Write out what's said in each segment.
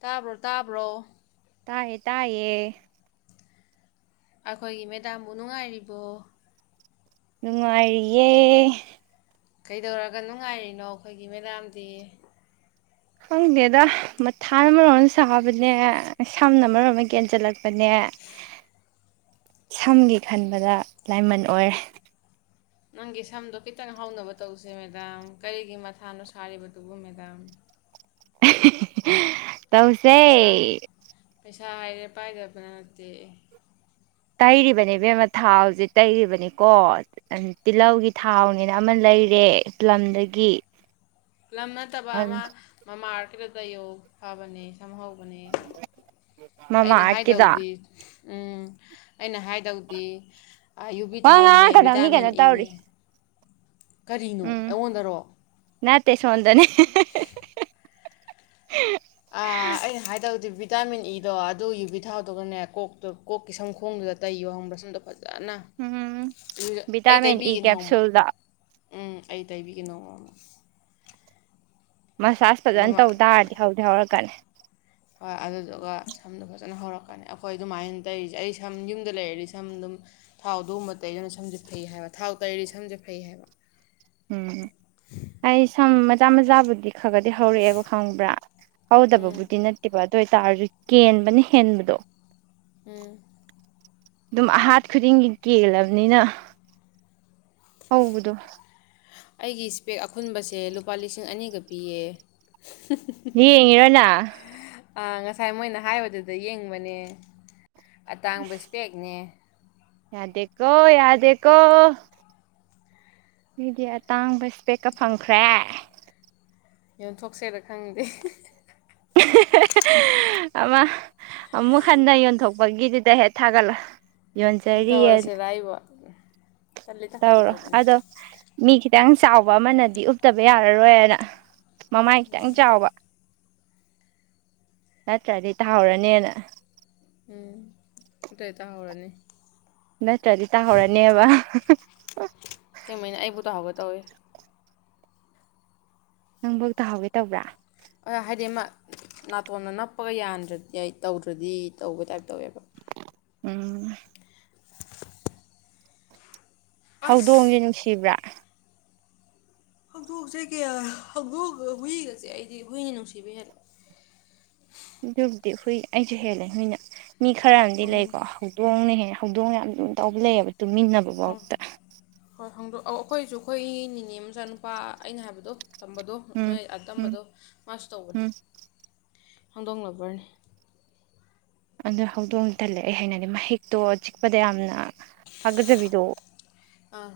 ꯇꯥꯕ꯭ꯔꯣ ꯇꯥꯕ꯭ꯔꯣ ꯇꯥꯌꯦ ꯇꯥꯌꯦꯌꯦ ꯑꯩꯈꯣꯏꯒꯤ ꯃꯦꯗꯥꯝꯕꯨ ꯅꯨꯡꯉꯥꯏꯔꯤꯕꯣ ꯅꯨꯡꯉꯥꯏꯔꯤꯌꯦ ꯀꯩꯗꯧꯔꯒ ꯅꯨꯡꯉꯥꯏꯔꯤꯅꯣ ꯑꯩꯈꯣꯏꯒꯤ ꯃꯦꯗꯥꯝꯗꯤ ꯈꯪꯗꯦꯗ ꯃꯊꯥ ꯑꯃꯣꯝ ꯑꯃ ꯁꯥꯕꯅꯦ ꯁꯝꯅ ꯑꯃꯣꯝ ꯑꯃ ꯀꯦꯟꯁꯤꯜꯂꯛꯄꯅꯦ ꯁꯝꯒꯤ ꯈꯟꯕꯗ ꯂꯥꯏꯃꯟ ꯑꯣꯏꯔꯦ ꯅꯪꯒꯤ ꯁꯝꯗꯣ ꯈꯤꯇꯪ ꯍꯥꯎꯅꯕ ꯇꯧꯁꯦ ꯃꯦꯗꯥꯝ ꯀꯔꯤꯒꯤ ꯃꯊꯥꯅꯣ ꯁꯥꯔꯤꯕꯗꯨꯕꯨ ꯃꯦꯗꯥꯝ [inaudible] ꯇꯧꯁꯦ ꯄꯩꯁꯥ ꯄꯩꯁꯥ ꯍꯥꯏꯔꯦ ꯄꯥꯏꯗꯕ ꯅꯠꯇꯦ ꯇꯩꯔꯤꯕꯅꯦꯕꯦꯝꯃ ꯊꯥꯎꯁꯦ ꯇꯩꯔꯤꯕꯅꯤꯀꯣ ꯇꯤꯜꯍꯧꯒꯤ ꯊꯥꯎꯅꯤꯅ ꯑꯃ ꯂꯩꯔꯦꯂꯝꯗꯒꯤ ꯂꯝ ꯅꯠꯇꯕ ꯑꯃ ꯃꯃꯥ ꯀꯇꯌ ꯍꯅꯦ ꯊꯝꯍꯧꯕꯅꯤ ꯃꯃꯥ ꯑꯩꯅ ꯑꯥꯔꯠꯀꯤꯗꯣ ꯍꯥꯏꯗꯧꯗꯤ ꯎ ꯑꯩꯅ ꯍꯥꯏꯗꯧꯗꯤ ꯌꯨꯕꯤ ꯋꯥ ꯊꯥꯎꯅꯦ ꯉꯥꯡꯉꯛꯀꯅꯣ ꯃꯤ ꯚꯤꯇꯥꯃꯤꯟ ꯀꯩꯅꯣ ꯏꯅꯦ ꯇꯧꯔꯤ ꯀꯔꯤꯅꯣ ꯑꯩꯉꯣꯟꯗꯔꯣ ꯇꯁꯣꯟꯗꯅꯤ [inaudible] ꯑ ꯑꯩꯅ ꯍꯥꯏꯗꯧꯗꯤꯦꯕꯤ ꯚꯤꯇꯥꯃꯤꯟ ꯏꯗꯣ ꯑꯗꯨ ꯌꯨꯕꯤ ꯊꯥꯎꯗꯨꯒꯅꯦ ꯀꯣꯛꯇꯣ ꯀꯣꯛꯀꯤ ꯁꯪ ꯈꯣꯡꯗꯨꯗ ꯇꯩꯌꯣ ꯍꯪꯕ꯭ꯔꯥ ꯁꯨꯝꯗꯣ ꯎꯝ ꯑꯩ ꯕꯤꯇꯥꯃꯤꯤꯟ ꯏ ꯇꯩꯕꯤꯒꯦ ꯅꯣꯡꯃ ꯀꯦꯞꯁꯨꯨꯜꯗ ꯎꯝ ꯑꯩ ꯇꯥꯏꯕꯤꯒꯅꯣ ꯃ ꯃꯁꯥꯥꯁ ꯐꯖꯅ ꯇꯧ ꯇꯥꯔꯗꯤ ꯍꯧꯗꯤ ꯍꯧꯔꯛꯀꯅꯤ ꯍꯣꯏ ꯑꯗꯨꯗꯨꯒ ꯁꯝꯗꯣ ꯐꯖꯅ ꯍꯧꯔꯛꯀꯅꯤ ꯑꯩꯈꯣꯏ ꯑꯗꯨꯃꯥꯏꯅ ꯇꯩꯔꯤꯁꯦ ꯑꯩ ꯁꯝ ꯌꯨꯝꯗ ꯂꯩꯔꯗꯤ ꯁꯝ ꯑꯗꯨꯝ ꯊꯥꯎ ꯑꯗꯨꯒꯨꯝꯕ ꯇꯩꯗꯅ ꯁꯝꯁꯦ ꯐꯩ ꯍꯥꯏꯕ ꯊꯥꯎ ꯇꯩꯔꯗꯤ ꯁꯝꯁꯦ ꯐꯩ ꯍꯥꯏꯕ ꯎꯝ ꯑꯩ ꯁ ꯆꯝꯖꯥꯕꯗꯤ ꯈꯔ ꯈꯗꯤ ꯍꯧꯔꯛꯑꯦꯕ ꯈꯪꯕ꯭ꯔꯥ ꯎꯝ ꯍꯧꯗꯕꯕꯨꯗꯤ ꯅꯠꯇꯦꯕ ꯑꯗꯨ ꯑꯣꯏꯇꯥꯔꯁꯨ ꯀꯦꯟꯕꯅ ꯍꯦꯟꯕꯗꯣ ꯎꯝ ꯑꯗꯨꯝ ꯑꯍꯥꯠ ꯈꯨꯗꯤꯡꯒꯤ ꯀꯦꯜꯂꯕꯅꯤꯅ ꯍꯧꯕꯗꯣ ꯑꯩꯒꯤ ꯏꯁꯄꯦꯛ ꯑꯈꯨꯟꯕꯁꯦ ꯂꯨꯄꯥ ꯂꯤꯁꯤꯡ ꯑꯅꯤꯒ ꯄꯤꯌꯦ ꯌꯦ ꯌꯦꯉ ꯏꯔꯣꯅꯥ ꯑꯥ ꯉꯁꯥꯏ ꯃꯣꯏꯅ ꯍꯥꯏꯕꯗꯨꯗ ꯌꯦꯡꯕꯅꯦ ꯑꯇꯥꯡꯕꯁꯄꯦꯛꯅꯦ ꯌꯥꯗꯦꯀꯣ ꯌꯥꯗꯦꯀꯣ ꯑꯩꯗꯤ ꯑꯇꯥꯡꯕ ꯏꯁꯄꯦꯛꯀ ꯐꯪꯈ꯭ꯔꯦ ꯌꯣꯟꯊꯣꯛꯁꯦꯔ ꯈꯪꯗꯦ ꯑꯃ ꯑꯃꯨꯛ ꯍꯟꯅ ꯌꯣꯟꯊꯣꯛꯄꯒꯤꯗꯨꯗ ꯍꯦꯛ ꯊꯥꯒꯠꯂ ꯌꯣꯟꯖꯔꯤ ꯇꯧꯔꯁꯤꯔ ꯑꯩꯕꯨ ꯇꯜꯂꯤꯗ ꯐꯥꯒꯤ ꯇꯧꯔꯣ ꯇꯧꯕꯅꯤ ꯑꯗꯣ ꯃꯤ ꯈꯤꯇꯪ ꯆꯥꯎꯕ ꯑꯃꯅꯗꯤ ꯎꯞꯇꯕ ꯌꯥꯔꯔꯣꯏꯅ ꯃꯃꯥꯏ ꯈꯤꯇꯪ ꯆꯥꯎꯕ ꯅꯠꯇ꯭ꯔꯗꯤ ꯇꯥꯍꯧꯔꯅꯦꯅ ꯎꯝ ꯑꯇꯩ ꯇꯥꯍꯧꯔꯅꯤ ꯅꯠꯇ꯭ꯔꯗꯤ ꯇꯥꯍꯧꯔꯅꯦꯕ ꯑ ꯀꯩꯃꯥꯏꯅ ꯑꯩꯕꯨ ꯇꯧꯍꯧꯒ ꯇꯧꯏ ꯅꯪꯕ ꯇ ꯍꯥꯎꯒꯦ ꯇꯕ꯭ꯔꯥ ꯑ ꯍꯥꯏꯗꯤ ꯑꯃ ꯅꯥꯇꯣꯟꯅ ꯅꯞꯄꯒ ꯌꯥꯟꯗ꯭ꯔꯗꯤ ꯑꯩ ꯇꯧꯗ꯭ꯔꯗꯤ ꯇꯧꯕ ꯇꯥꯏꯞ ꯇꯧꯋꯦꯕ ꯎꯝ ꯍꯧꯗꯣꯡꯁꯦ ꯑꯁ ꯅꯨꯡꯁꯤꯕ꯭ꯔꯥ ꯫ ꯍꯧꯗꯣꯛꯁꯦ ꯀꯌꯥ ꯍꯧꯗꯣꯡꯒ ꯍꯨꯏꯒꯁꯦ ꯑꯩꯗꯤ ꯍꯨꯏꯅ ꯅꯨꯡꯁꯤꯕ ꯍꯦꯜꯂꯦ ꯑꯗꯨꯕꯨꯗꯤ ꯍꯨꯏ ꯑꯩꯁꯨ ꯍꯦꯜꯂꯦꯍꯨꯏꯅ ꯃꯤ ꯈꯔ ꯑꯃꯗꯤ ꯍꯪ ꯂꯩꯀꯣ ꯍꯧꯗꯣꯡꯅꯍꯦ ꯍꯧꯗꯣꯡ ꯌꯥꯝ ꯂꯨꯅ ꯇꯧꯕ ꯂꯩꯌꯦꯕ ꯇꯨꯃꯤꯟꯅꯕꯕꯥꯛꯇ ꯑꯧ ꯑꯩꯈꯣꯏꯁꯨ ꯑꯩꯈꯣꯏ ꯅꯤꯅꯦ ꯃꯆꯥꯅꯨꯄꯥ ꯑꯩꯅ ꯍꯥꯏꯕꯗꯣ ꯇꯝꯕꯗꯣ ꯎꯝ ꯅꯣꯏ ꯎꯝ ꯇꯝꯕꯗꯣ ꯃꯥꯁꯨ ꯇꯧꯕꯅꯤ ꯎꯝ ꯍꯧꯗꯣꯡ ꯂꯕꯔꯅꯤ ꯑꯗꯨ ꯍꯧꯗꯣꯡ ꯇꯜꯂꯦ ꯑꯩ ꯍꯥꯏꯩꯅꯗꯤ ꯃꯍꯤꯛꯇꯣ ꯆꯤꯛꯄꯗ ꯌꯥꯝꯅ ꯍꯥꯀꯠꯆꯕꯤꯗꯣ ꯑꯥ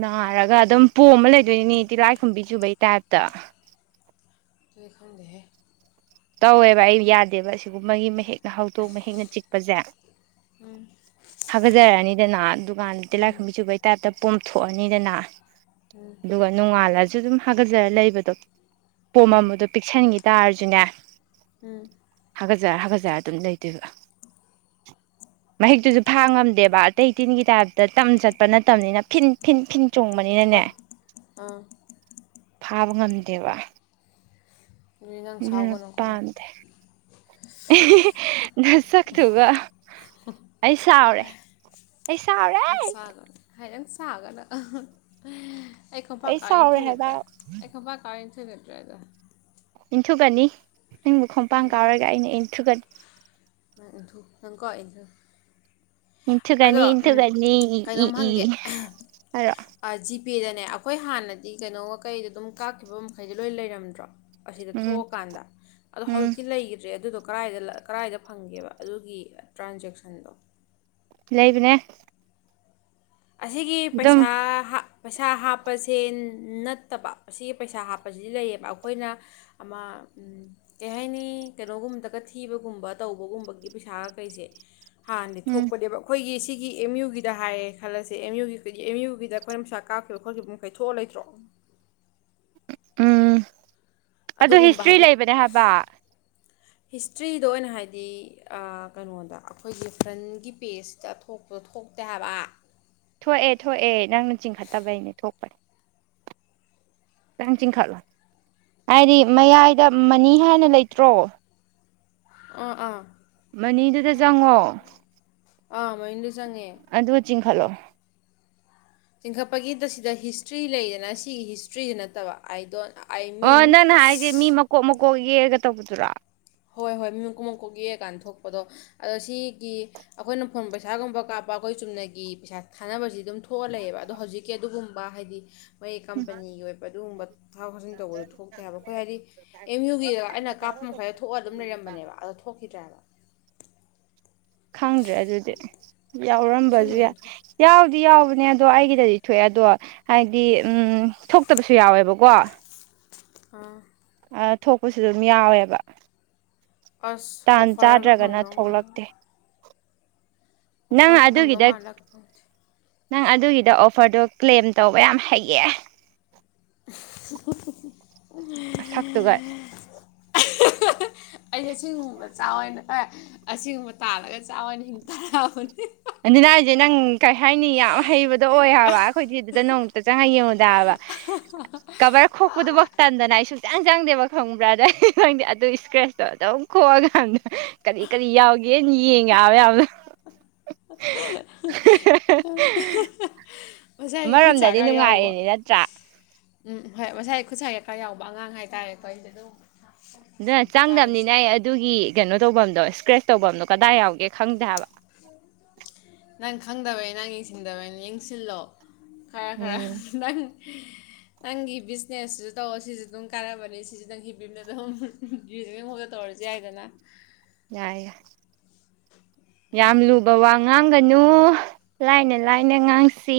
ꯅꯥꯔꯒ ꯑꯗꯨꯝ ꯄꯣꯝꯃ ꯂꯩꯗꯣꯏꯅꯤꯅꯤ ꯇꯤꯜꯂꯥꯏꯈꯨꯝꯕꯤ ꯆꯨꯕꯩ ꯇꯥꯏꯞꯇ ꯑꯗꯨ ꯈꯗꯦ ꯇꯧꯋꯦꯕ ꯑꯩ ꯌꯥꯗꯦꯕ ꯑꯁꯤꯒꯨꯝꯕꯒꯤ ꯃꯍ ꯍꯦꯛꯅ ꯍꯧꯗꯣꯛꯅ ꯍꯦꯛꯅ ꯆꯤꯛꯄꯁꯦ ꯍꯥꯒꯠꯆꯔꯛꯑꯅꯤꯗꯅ ꯗꯨꯀꯥꯟꯗ ꯇꯤꯂꯥꯏ ꯈꯨꯝꯝꯕꯤ ꯆꯨꯕꯩ ꯇꯥꯏꯞꯇ ꯄꯣꯝꯊꯣꯛꯑꯅꯤꯗꯅ ꯑꯗꯨꯒ ꯅꯣꯉꯥꯜ ꯂꯁꯨ ꯁꯨ ꯑꯗꯨꯝ ꯍꯥꯒꯠꯆꯔꯦ ꯂꯩꯕꯗꯣ ꯄꯣꯝ ꯑꯃꯗꯣ ꯄꯤꯛꯁꯟꯈꯤ ꯇꯁꯨꯅꯦ ꯎꯝ ꯍꯒꯥꯖꯔ ꯍꯒꯖꯔ ꯑꯗꯨꯝ ꯂꯩꯗꯣꯏꯕ ꯃꯍꯤꯛꯇꯨꯁꯨ ꯐꯥꯡꯉꯝꯗꯦꯕ ꯑꯇꯩ ꯇꯤꯟꯒꯤ ꯇꯥꯏꯞꯇ ꯇꯝ ꯆꯠꯄ ꯅꯠꯇꯕꯅꯤꯅ ꯐꯤꯟꯤꯟꯤꯟ ꯍꯣꯏ ꯆꯣꯡꯕꯅꯤꯅꯅꯦ ꯑꯥ ꯐꯥꯕ ꯉꯝꯗꯦꯕ ꯑꯗꯨꯗꯤ ꯅꯪ ꯎꯝ ꯁꯥꯎꯒꯅꯨꯀꯣ ꯄꯥꯝꯗꯦ ꯅꯁꯛꯇꯨꯒ ꯑꯩ ꯁꯥꯎꯔꯦ ꯑꯩ ꯁꯥꯎꯔꯦ ꯁꯥꯎꯒꯅꯨ ꯑꯩ ꯈꯣꯄꯥ ꯀꯥꯏꯟ ꯁꯥꯎꯔꯦ ꯍꯥꯏꯕ ꯆꯨꯒꯗ꯭ꯔꯦ ꯑꯩꯈꯣꯄꯥ ꯀꯥꯏ [unintelligible] ꯏꯟꯊꯨꯒꯅꯤ ꯅꯪꯕꯨ ꯈꯣꯡꯄꯥꯡ ꯀꯥꯎꯔꯒ ꯑꯩꯅ ꯏꯟꯊꯨꯒꯅꯤ ꯏꯟꯊꯨ ꯅꯪꯀꯣ ꯏꯟꯊꯨ ꯏꯟꯊꯨꯀꯅꯤ ꯑꯗꯣ ꯎꯝ ꯏꯟꯊꯀꯅꯤ ꯏ ꯏ ꯀꯩꯅꯣꯝ ꯏ ꯑꯔꯣ ꯄꯦꯗꯅꯦ ꯑꯩꯈꯣꯏ ꯍꯥꯟꯅꯗꯤ ꯀꯩꯅꯣꯒ ꯀꯩꯗꯣ ꯑꯗꯨꯝ ꯀꯥꯞꯈꯤꯕ ꯃꯈꯩꯗꯣ ꯂꯣꯏ ꯂꯩꯔꯝꯗ꯭ꯔꯣ ꯑꯁꯤꯗ ꯎꯝ ꯊꯣꯛꯑꯀꯥꯟꯗ ꯑꯣ ꯎꯝ ꯍꯧꯖꯤꯛꯇꯤ ꯂꯩꯈꯤꯗ꯭ꯔꯦ ꯑꯗꯨꯗ ꯀ꯭ꯔꯥꯏꯗ ꯀ꯭ꯔꯥꯏꯗ ꯐꯪꯒꯦꯕ ꯑꯗꯨꯒꯤ ꯇ꯭ꯔꯥꯟꯖꯦꯛꯁꯟꯗꯣ ꯂꯩꯕꯅꯦ ꯑꯁꯤꯒꯤ ꯑꯗꯨꯝ ꯄꯩꯁꯥ ꯄꯩꯁꯥ ꯍꯥꯞꯄꯁꯦ ꯅꯠꯇꯕ ꯁꯤꯒꯤ ꯄꯩꯁꯥ ꯍꯥꯞꯄꯁꯤꯗꯤ ꯂꯩꯌꯦꯕ ꯑꯩꯈꯣꯏꯅ ꯑꯃ ꯀꯩ ꯍꯥꯏꯅꯤ ꯀꯩꯅꯣꯒꯨꯝꯕꯗꯒ ꯊꯤꯕꯒꯨꯝꯕ ꯇꯧꯕꯒꯨꯝꯕꯒꯤ ꯄꯩꯁꯥꯒ ꯀꯩꯁꯦ ꯍꯥꯟꯅꯗꯤ ꯎꯝ ꯊꯣꯛꯄꯅꯦꯕ ꯑꯩꯈꯣꯏꯒꯤ ꯁꯤꯒꯤ ꯑꯦꯝ ꯌꯨꯒꯤꯗ ꯍꯥꯏꯌꯦ ꯈꯜꯂꯁꯦ ꯑꯦꯝ ꯌꯨꯒꯤꯩꯗꯤ ꯑꯦꯝ ꯌꯨꯒꯤꯗ ꯑꯩꯈꯣꯏꯅ ꯅꯨꯡꯁꯥ ꯀꯥꯞꯈꯤꯕ ꯈꯣꯠꯈꯤꯕ ꯃꯈꯩ ꯊꯣꯛꯑ ꯂꯩꯇ꯭ꯔꯣ ꯎꯝ ꯑꯗꯨ ꯑꯗꯨꯒꯨꯝꯕ ꯍꯤꯁꯇ꯭ꯔꯤ ꯍꯥꯏꯗꯤ ꯂꯩꯕꯅꯦ ꯍꯥꯏꯕ ꯍꯤꯁꯇ꯭ꯔꯤꯗ ꯑꯣꯏꯅ ꯍꯥꯏꯗꯤ ꯀꯩꯅꯣꯗ ꯑꯩꯈꯣꯏꯒꯤ ꯐ꯭ꯔꯟꯒꯤ ꯄꯦꯖꯁꯤꯇ ꯊꯣꯛꯄꯣ ꯊꯣꯛꯇꯦ ꯍꯥꯏꯕ ꯊꯣꯛꯑꯦ ꯊꯣꯛꯑꯦ ꯅꯪꯅ ꯆꯤꯡꯈꯠꯇꯕꯩꯅꯦ ꯊꯣꯛꯄꯅꯦ ꯈꯤꯇꯪ ꯆꯤꯡꯈꯠꯂꯣ ꯍꯥꯏꯗꯤ ꯃꯌꯥꯏꯗ ꯃꯅꯤ ꯍꯥꯏꯅ ꯂꯩꯇ꯭ꯔꯣ ꯎ ꯑ ꯃꯅꯤꯗꯨꯗ ꯆꯪꯉꯣ ꯑ ꯃꯅꯤꯗꯨꯗ ꯆꯪꯉꯦ ꯈꯠꯂꯣ ꯆꯤꯡꯈꯠꯄꯒꯤꯗ ꯁꯤꯗ ꯍꯤꯁꯇ꯭ꯔꯤ ꯂꯩꯗꯅ ꯁꯤꯒꯤ ꯍꯤꯁꯇ꯭ꯔꯤꯁꯤ ꯅꯠꯇꯕ ꯑꯥꯏ ꯗꯣꯟ ꯑꯥꯏ ꯃꯤꯟ ꯑꯣ ꯅꯪꯥꯟ ꯍꯥꯏꯁꯦ ꯃꯤ ꯃꯀꯣꯛ ꯃꯀꯣꯛ ꯀꯣ ꯌꯦꯛꯑꯒ ꯇꯧꯕꯗꯨꯔ ꯍꯣꯏ ꯍꯣꯏ ꯃꯤ ꯃꯀꯨꯛ ꯃꯀꯣꯛ ꯌꯦꯛꯑꯀꯥꯟꯗ ꯊꯣꯛꯄꯗꯣ ꯑꯗꯣ ꯁꯤꯒꯤ ꯑꯩꯈꯣꯏꯅ ꯐꯣꯟ ꯄꯩꯁꯥꯒꯨꯝꯕ ꯀꯥꯞꯄ ꯑꯩꯈꯣꯏ ꯆꯨꯝꯅꯒꯤ ꯄꯩꯁꯥ ꯊꯥꯅꯕꯁꯤ ꯑꯗꯨꯝ ꯊꯣꯛꯑꯂꯛꯑꯦꯕ ꯑꯗꯣ ꯍꯧꯖꯤꯛꯀꯤ ꯑꯗꯨꯒꯨꯝꯕ ꯍꯥꯏꯗꯤ ꯃꯣꯏꯒꯤ ꯀꯝꯄꯅꯤꯒꯤ ꯑꯣꯏꯕ ꯑꯗꯨꯒꯨꯝꯕ ꯊꯕꯣꯛ ꯊꯧꯁꯤꯟ ꯇꯧꯕꯗ ꯊꯣꯛꯇꯦ ꯍꯥꯏꯕ ꯑꯩꯈꯣꯏ ꯍꯥꯏꯗꯤ ꯑꯦꯝ ꯌꯨꯒꯤꯗ ꯑꯩꯅ ꯀꯥꯞꯄ ꯃꯈꯥꯏ ꯔꯝꯕꯅꯦꯕ ꯑꯗꯣ ꯊꯣꯛꯈꯤꯗꯔ꯭ꯦ ꯈꯪꯗ꯭ꯔꯦ ꯑꯗꯨꯗꯤ ꯌꯥꯎꯔꯝꯕꯁꯨ ꯑꯁꯦꯡꯕꯩꯅ ꯊꯣꯛꯈꯤ ꯌꯥꯎ ꯑꯗꯨꯗꯤ ꯌꯥꯎꯕꯅꯦ ꯑꯗꯣ ꯑꯩꯒꯤꯗꯗꯤ ꯊꯣꯛꯑꯦ ꯑꯗꯣ ꯍꯥꯏꯗꯤ ꯎꯝ ꯊꯣꯛꯇꯕꯁꯨ ꯌꯥꯎꯋꯦꯕꯀꯣ ꯑꯥ ꯊꯣꯛꯄꯁꯨ ꯑꯗꯨꯝ ꯌꯥꯎꯋꯦꯕ ꯑꯁ ꯇꯥꯟ ꯑꯣꯐꯔꯒ ꯆꯥꯗ꯭ꯔꯒꯅ ꯐꯪꯗꯣ ꯃꯥꯂ ꯊꯣꯛꯂꯛꯇꯦ ꯅꯪ ꯑꯣꯐꯥꯒ ꯐꯪꯗꯃ ꯑꯗꯨꯒꯤꯗ ꯃꯜꯂꯦꯗ ꯐꯪ ꯅꯪ ꯑꯗꯨꯒꯤꯗ ꯑꯣꯐꯔꯗꯣ ꯀ꯭ꯂꯦꯝ ꯇꯧꯕ ꯌꯥꯝ ꯍꯩꯌꯦ [unintelligible] ꯅꯁꯛꯇꯨꯒ ꯑꯩꯩꯅ ꯁꯤꯒꯨꯝꯕꯆ ꯑꯣꯏꯅ ꯑꯦ ꯑꯁꯤꯒꯨꯝꯕ ꯇꯥꯜꯂꯒ ꯆꯥꯝꯃꯅꯤ ꯍꯤꯡꯇꯔꯕꯅꯦ ꯑꯗꯨꯅ ꯍꯥꯏꯁꯦ ꯅꯪ ꯀꯔꯤ ꯍꯥꯏꯅꯤ ꯌꯥꯝ ꯍꯩꯕꯗꯣ ꯑꯣꯏ ꯍꯥꯏꯕ ꯑꯩꯈꯣꯏꯗꯤ ꯑꯗꯨꯗ ꯅꯣꯡꯃꯨꯇ ꯆꯪꯉꯒ ꯌꯦꯡꯉꯨꯗꯕ ꯀꯕꯔ ꯈꯣꯛꯄꯗꯨꯐ ꯇꯟꯗꯅ ꯑꯩ ꯁꯨꯡꯆꯪ ꯆꯪꯗꯦꯕ ꯈꯪꯕ꯭ꯔꯥ ꯑꯗ ꯑꯩ ꯅꯪꯗꯤ ꯑꯗꯨ ꯏꯁꯀ꯭ꯔꯦꯁꯇꯣ ꯑꯗꯨꯝ ꯈꯣꯛꯑꯒ ꯈꯪꯗ ꯀꯔꯤ ꯀꯔꯤ ꯌꯥꯎꯒꯦꯅ ꯌꯦꯡꯉꯦ ꯍꯥꯏꯕ ꯌꯥꯝꯅ ꯑ ꯑꯃꯔꯣꯝꯗꯗꯤ ꯅꯨꯡꯉꯥꯏꯔꯤꯅꯦ ꯅꯠꯇ꯭ꯔꯥ ꯎꯝ ꯍꯣꯏ ꯃꯁꯥꯏ ꯈꯨꯠꯁꯥ ꯀꯩꯀꯥ ꯌꯥꯎꯕ ꯑꯉꯥꯡ ꯍꯥꯏꯇꯥꯔꯦꯀꯣ ꯑꯩꯁꯦ ꯑꯗꯨꯝ ꯗꯨꯅ ꯆꯥꯔꯤꯁꯦ ꯆꯥꯡꯗꯝꯅꯤꯅ ꯑꯩ ꯑꯗꯨꯒꯤ ꯀꯩꯅꯣ ꯇꯧꯕꯝꯗꯣ ꯐꯔ꯭ꯦꯁ ꯇꯧꯕꯝꯗꯣ ꯀꯗꯥꯏ ꯌꯥꯎꯒꯦ ꯈꯪꯗꯦ ꯍꯥꯏꯕ ꯅꯪ ꯈꯪꯗꯕꯩ ꯅꯪ ꯌꯦꯡꯁꯤꯟꯗꯕꯩꯅꯤ ꯌꯦꯡꯁꯤꯜꯂꯣ ꯈꯔ ꯈꯔ ꯎꯝ ꯅꯪ ꯅꯪꯒꯤ ꯕꯤꯖꯅꯦꯁꯨ ꯇꯧꯑꯣ ꯁꯤꯁꯨ ꯑꯗꯨꯝ ꯀꯥꯟꯔꯕꯅꯤ ꯁꯤꯁꯨ ꯅꯪ ꯍꯤꯞ ꯍꯤꯄꯅ ꯑꯗꯨꯝ [unintelligible] ꯇꯧꯔꯁꯨ ꯌꯥꯏꯗꯅ ꯌꯥꯏ ꯌꯥ ꯌꯥꯝ ꯑꯗꯨꯅꯦ ꯂꯨꯕ ꯋꯥ ꯉꯥꯡꯒ ꯅꯨ ꯂꯥꯏꯅ ꯂꯥꯏꯅ ꯉꯥꯡꯁꯤ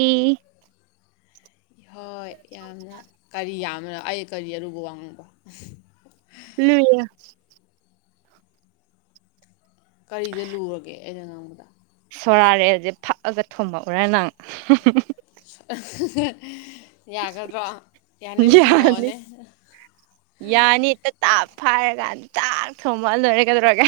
ꯍꯣꯏ ꯌꯥꯝꯅ ꯀꯔꯤ ꯌꯥꯝꯕꯅꯣ ꯑꯩ ꯀꯔꯤ ꯑꯔꯨꯕ ꯋꯥ ꯉꯥꯡꯕ ꯂꯨꯏ ꯀꯔꯤꯗ ꯂꯨꯔꯒꯦ ꯑꯩꯅ ꯉꯥꯡꯕꯗ ꯁꯣꯔꯥꯔꯦꯜꯁꯦ ꯐꯛꯑꯒ ꯊꯣꯝꯃꯛꯎꯔꯦ ꯅꯪ ꯍ ꯌꯥꯅꯤ ꯌꯥꯅꯤꯛꯇ ꯇꯥꯞ ꯐꯥꯔꯒꯥꯟꯗ ꯇꯥꯛ ꯊꯣꯝꯃꯛꯑ ꯂꯣꯏꯔꯦ ꯀꯩꯗꯧꯔꯒꯦ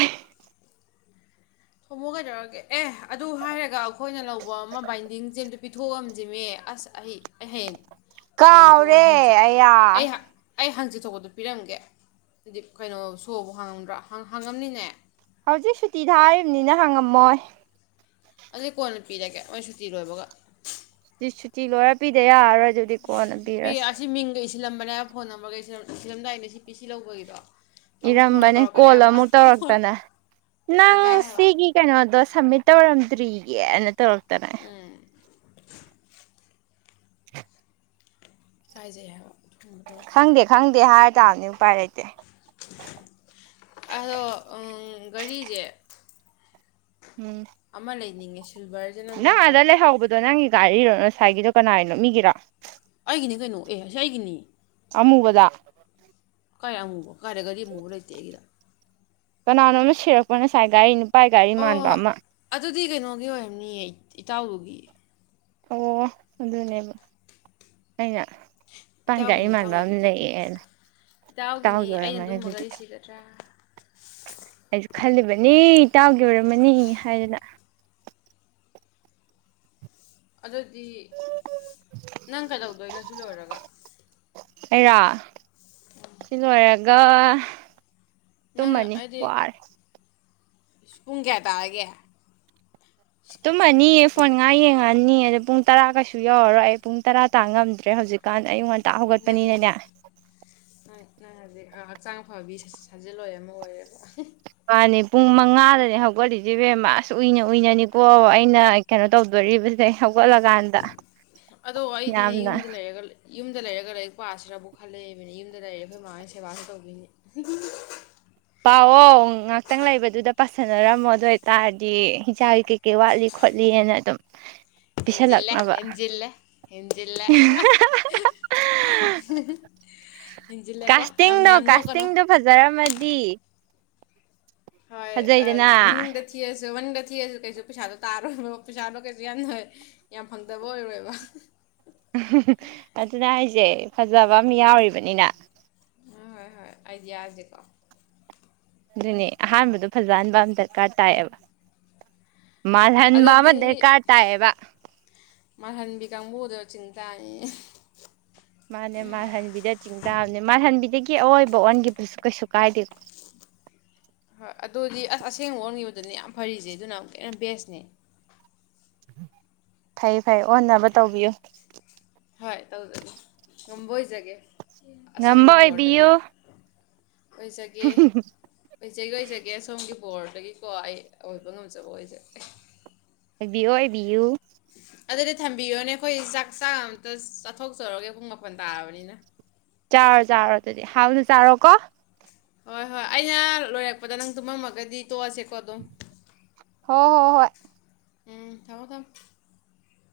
ꯊꯣꯃꯣ ꯀꯩꯗꯧꯔꯒꯦ ꯑꯦ ꯑꯗꯨ ꯍꯥꯏꯔꯒ ꯑꯈꯣꯏꯅ ꯂꯧꯕ ꯑꯃ ꯕꯥꯏꯟꯗꯤꯡꯖꯦꯟꯗꯨ ꯄꯤꯊꯣꯛꯑꯝꯖꯦꯃꯤ ꯑꯁ ꯑꯩ ꯑꯩ ꯍꯌꯦꯡ ꯍꯌꯦꯡ ꯊꯣꯛꯑꯣꯏ ꯀꯥꯎꯔꯦ ꯑꯌꯥ ꯑꯆꯧꯕꯗꯨꯣ ꯄꯤꯔꯝꯒꯦ ꯗꯤ ꯀꯩꯅꯣ ꯁꯣꯕꯨ ꯍꯥꯡꯉꯝꯗꯔꯣ ꯍꯥꯡ ꯍꯥꯡꯉꯝꯅꯤꯅꯦ ꯍꯧꯖꯤꯛ ꯁꯨꯇꯤ ꯊꯥꯔꯤꯝꯅꯤꯅ ꯍꯪꯉꯝꯃꯣꯏ ꯑꯗꯨ ꯀꯣꯟꯅ ꯄꯤꯔꯒꯦ ꯃꯣꯏ ꯁꯨꯇꯤ ꯂꯣꯏꯕꯒ ꯁꯇꯤ ꯁꯨꯇꯤ ꯂꯣꯏꯔ ꯄꯤꯗꯦ ꯌꯥꯔꯣꯏ ꯗꯨꯗꯤ ꯀꯣꯟ ꯄꯔꯁꯤ ꯁꯤꯜꯂꯝꯕꯅꯦ ꯐꯣꯟ ꯅꯝꯕꯔꯒ ꯏꯁꯤꯂꯝ ꯁꯤꯜꯂꯝꯗꯥꯏꯗ ꯁꯤ ꯄꯤ ꯁꯤ ꯂꯧꯕꯒꯤꯗꯣ ꯑꯃꯨꯛ ꯐꯣꯟꯒ ꯏꯔꯝꯕꯅꯦ ꯀꯣꯜ ꯇꯧꯔꯛꯀꯅꯦꯕ ꯑꯃꯨꯛ ꯐꯣꯟ ꯇꯧꯔꯛꯇꯅ ꯅꯪ ꯏꯀꯥꯏ ꯍꯥꯏꯕ ꯁꯤꯒꯤ ꯀꯩꯅꯣꯗꯣ ꯁꯝꯃꯤꯠ ꯇꯧꯔꯝ ꯇꯔꯤꯒꯦꯅ ꯇꯧꯔꯛ ꯇꯅꯥ ꯎꯝ ꯍ [inaudible] ꯀꯥꯏꯖꯩ ꯍꯥꯏꯕ ꯊꯣꯡꯕ ꯈꯪꯗꯦ ꯈꯪꯗꯦ ꯍꯥꯏꯔ ꯇꯥꯝꯅꯤ ꯎꯄꯥꯏ ꯂꯩꯇꯦ ꯘꯔꯤꯖꯦ ꯎꯝ ꯅꯤꯡꯉꯦꯁꯨ [unintelligible] ꯅ ꯑꯗ ꯂꯩꯍꯧꯟꯗꯣ ꯅꯪ ꯒꯥꯔꯤꯔꯣ ꯉꯁꯥꯏꯒꯤꯗꯣ ꯀꯅꯥꯏꯅꯣ ꯃꯤꯒꯤꯔꯣ ꯑꯩꯒꯤꯅꯤ ꯀꯩꯅꯣ ꯑꯦ ꯑꯁꯤ ꯑꯩꯒꯤꯅꯤ ꯑꯃꯨꯕꯗ ꯀꯩ ꯑꯃꯨꯕ ꯀꯔ ꯒꯔꯤ ꯃꯨꯕ ꯂꯩꯇꯦ ꯑꯩꯒꯤꯗ ꯀꯅꯥꯅꯣꯝꯅ ꯁꯤꯔꯛꯄ ꯅꯁꯥꯏ ꯒꯔꯤ ꯅꯨ ꯎꯄꯥꯏ ꯒꯥꯔꯤ ꯃꯥꯟꯕ ꯑꯣ ꯑꯃ ꯑꯗꯨꯗꯤ ꯀꯩꯅꯣꯒꯤ ꯑꯣꯏꯔꯝꯅꯤꯌꯦ ꯏꯇꯥꯎꯔꯨꯒꯤ ꯑꯣ ꯑꯗꯨꯅꯦꯕ ꯑꯩꯅ ꯑꯗꯥꯏꯗ ꯑꯩ ꯏꯇꯥꯎꯒꯤꯅꯦ ꯃꯥꯟꯕ ꯏꯇꯥꯎꯒꯤ ꯑꯃ ꯑꯗꯨꯗꯤ ꯂꯩꯌꯦꯅ ꯏꯇꯥꯎꯒꯤꯅꯤ ꯏꯇꯥꯎꯒꯤ ꯑꯩꯅ ꯑꯣꯏꯔꯝꯃꯅꯤ ꯑꯗꯨꯒꯨꯝꯕ ꯑꯗꯨꯗꯤ ꯘꯔꯤ ꯁꯤꯒꯗ꯭ꯔꯥ ꯑꯩꯖ ꯈꯜꯂꯤꯕꯅꯤ ꯏ ꯇꯥꯎꯒꯤ ꯑꯣꯏꯔꯝꯃꯅꯤ ꯍꯥꯏꯗꯅ ꯑꯗꯨꯗꯤ ꯅꯪ ꯀꯩꯗꯧꯗꯣꯏꯅꯣ ꯁꯤ ꯂꯣꯏꯔꯒ ꯑꯩꯔꯥ ꯁꯤ ꯂꯣꯏꯔꯒ ꯅꯪ ꯇꯨꯝꯃꯅꯤ ꯍꯥꯏꯗꯤ ꯋꯥꯔꯦ ꯄꯨꯡ ꯀꯌꯥ ꯇꯥꯔꯒꯦ ꯇꯨꯝꯃꯅꯤꯌꯦ ꯐꯣꯟ ꯉꯥꯏ ꯌꯦꯡꯉ ꯑꯅꯤ ꯑꯗꯣ ꯄꯨꯡ ꯇꯔꯥ ꯀꯩꯁꯨ ꯌꯧꯔꯔꯣꯏ ꯑꯩ ꯄꯨꯡ ꯇꯔꯥ ꯇꯥ ꯉꯝꯗ꯭ꯔꯦ ꯍꯧꯖꯤꯛꯀꯥꯟꯗ ꯑꯌꯨꯛ ꯉꯟ ꯉꯟꯇꯥ ꯅꯪ ꯍꯧꯒꯠꯄꯅꯤꯅꯅꯦ ꯅꯪ ꯅꯪ ꯍꯧꯖꯤꯛ ꯍꯛꯆꯥꯡ ꯐꯕꯤ ꯁꯥꯖꯤꯜꯂꯣꯏ ꯑꯃ ꯑꯣꯏꯔꯦ ꯄꯥꯅꯤ ꯄꯨꯡ ꯃꯉꯥꯗꯅꯦ ꯍꯧꯒꯠꯂꯤꯖꯦ ꯏꯕꯦꯝꯃ ꯑꯁ ꯎꯏꯅ ꯎꯏꯅꯅꯤꯀꯣ ꯑꯩꯅ ꯀꯩꯅꯣ ꯇꯧꯗꯣꯔꯤꯕꯖꯦ ꯍꯧ ꯑꯗꯣ ꯑꯩꯗꯤꯅꯦ ꯌꯥꯝꯅ ꯌꯨꯝꯗ ꯂꯩꯔꯒ ꯌꯨꯝꯗ ꯂꯩꯔꯒ ꯂꯥꯏꯔꯤꯛ ꯄꯥꯁꯤꯔꯕꯧ ꯈꯜꯂꯛꯏꯕꯅꯤ ꯌꯨꯝꯗ ꯂꯩꯔꯦ ꯑꯩꯈꯣꯏ ꯃꯥ ꯍꯣꯏ ꯁꯦꯕꯥꯁꯨ ꯇꯧꯗꯣꯏꯅꯤ ꯄꯥꯎꯑꯣ ꯉꯥꯛꯇꯪ ꯂꯩꯕꯗꯨꯗ ꯄꯥꯁꯟꯅꯔꯝꯃꯣ ꯑꯗꯨ ꯑꯣꯏ ꯇꯥꯔꯗꯤ ꯏꯆꯥꯒꯤ ꯀꯩꯀꯩ ꯋꯥꯠꯂꯤ ꯈꯣꯠꯂꯤꯑꯅ ꯑꯗꯨꯝ ꯍꯦꯟꯖꯤꯜꯂꯦ ꯄꯤꯁꯜꯂꯛꯅꯕ ꯍꯦꯟꯖꯤꯜꯂꯦ ꯍꯦꯟ ꯍꯤꯟꯖꯤꯜꯂꯦ ꯍꯤꯟꯖꯤꯜꯂꯦꯀꯣ ꯌꯥꯝ ꯌꯥꯝ ꯀꯥꯁꯇꯤꯡꯗꯣ ꯅꯣꯛꯀꯅꯣ ꯀꯥꯁꯇꯤꯡꯗꯣ ꯐꯖꯔꯝꯃꯗꯤ ꯍꯣꯏ ꯐꯖꯩꯗꯅ ꯃꯟꯗ ꯊꯤꯔꯁꯨ ꯃꯟꯗ ꯊꯤꯔꯁꯨ ꯀꯩꯁꯨ ꯄꯩꯁꯥꯗꯣ ꯇꯥꯔꯣꯏꯕ ꯄꯩꯁꯥꯗꯣ ꯀꯩꯁꯨ ꯌꯥꯝ ꯌꯥꯝ ꯐꯪꯗꯕ ꯑꯣꯏꯔꯣꯏꯕ ꯑꯗꯨꯅꯦ ꯍꯥꯏꯖꯦ ꯐꯖꯕ ꯑꯝ ꯌꯥꯎꯔꯤꯕꯅꯤꯅ ꯍꯣꯏ ꯍꯣꯏ ꯍꯣꯏ ꯑꯥꯏꯗꯤꯌꯥꯖꯦꯀꯣ ꯑꯗꯨꯅꯦ ꯑꯍꯥꯟꯕꯗꯣ ꯐꯖꯍꯟꯕ ꯑꯃ ꯗꯔꯀꯥꯔ ꯇꯥꯏꯌꯦꯕ ꯃꯥꯜꯍꯟꯕꯥꯃꯥ ꯑꯗꯨꯗꯤ ꯗꯔꯀꯥꯔ ꯇꯥꯏꯌꯦꯕ ꯑꯗꯨ ꯆꯤꯟꯇꯥꯅꯤ ꯃꯥꯅꯦ ꯃꯥꯜꯍꯟꯕꯤꯗ ꯆꯤꯡ ꯇꯥꯕꯅꯦ ꯃꯥꯜꯍꯟꯕꯤꯗꯒꯤ ꯑꯑꯣꯏꯕ ꯑꯣꯟꯒꯤꯁꯨ ꯀꯩꯁꯨ ꯀꯥꯏꯗꯦ ꯍꯣꯏ ꯑꯗꯨꯗꯤ ꯑꯁ ꯑꯁꯦꯡꯕ ꯑꯣꯟꯈꯤꯕꯗꯨꯅꯤ ꯌꯥꯝ ꯐꯔꯤꯁꯦ ꯑꯗꯨꯅ ꯑꯃꯨꯛ ꯍꯦꯟꯅ ꯕꯦꯁꯅꯦ ꯐꯩ ꯐꯩ ꯑꯣꯟꯅꯕ ꯇꯧꯕꯤꯌꯨ ꯍꯣꯏ ꯇꯧꯖꯒꯦ ꯉꯝꯕ ꯑꯣꯏꯖꯒꯦ ꯉꯝꯕ ꯑꯁꯣꯝꯒꯤ ꯕꯣꯔꯗꯒꯤ ꯑꯣꯏꯕꯤꯌꯨ ꯑꯣꯏꯖꯒꯦ ꯑꯣꯏꯖꯒꯦ ꯑꯣꯏꯖꯒꯦ ꯁꯣꯝꯒꯤ ꯕꯣꯔꯗꯒꯤꯀꯣ ꯑꯩ ꯑꯣꯏꯕ ꯉꯝꯖꯕ ꯑꯣꯏꯖꯒꯦ ꯏꯕꯤꯌꯨ ꯏꯕꯤꯌꯨ ꯑꯗꯨꯗꯤ ꯊꯝꯕꯤꯌꯣꯅꯦ ꯑꯩꯈꯣꯏ ꯆꯥꯛ ꯆꯥ ꯑꯝꯇ ꯆꯥꯊꯣꯛꯆꯔꯒꯦ ꯄꯨꯡ ꯃꯥꯄꯜ ꯇꯥꯔꯕꯅꯤꯅ ꯆꯥꯎꯔꯣ ꯆꯥꯔꯣ ꯑꯗꯨꯗꯤ ꯍꯥꯎꯅ ꯆꯥꯔꯣꯀꯣ ꯍꯣꯏ ꯍꯣꯏ ꯑꯩꯅ ꯂꯣꯏꯔꯛꯄꯗ ꯅꯪ ꯇꯨꯝꯃꯝꯃꯒꯗꯤ ꯇꯣꯛꯑꯁꯦꯀꯣ ꯑꯗꯨꯝ ꯍꯣ ꯍꯣ ꯍꯣꯏ ꯎꯝ ꯊꯕ ꯇꯝ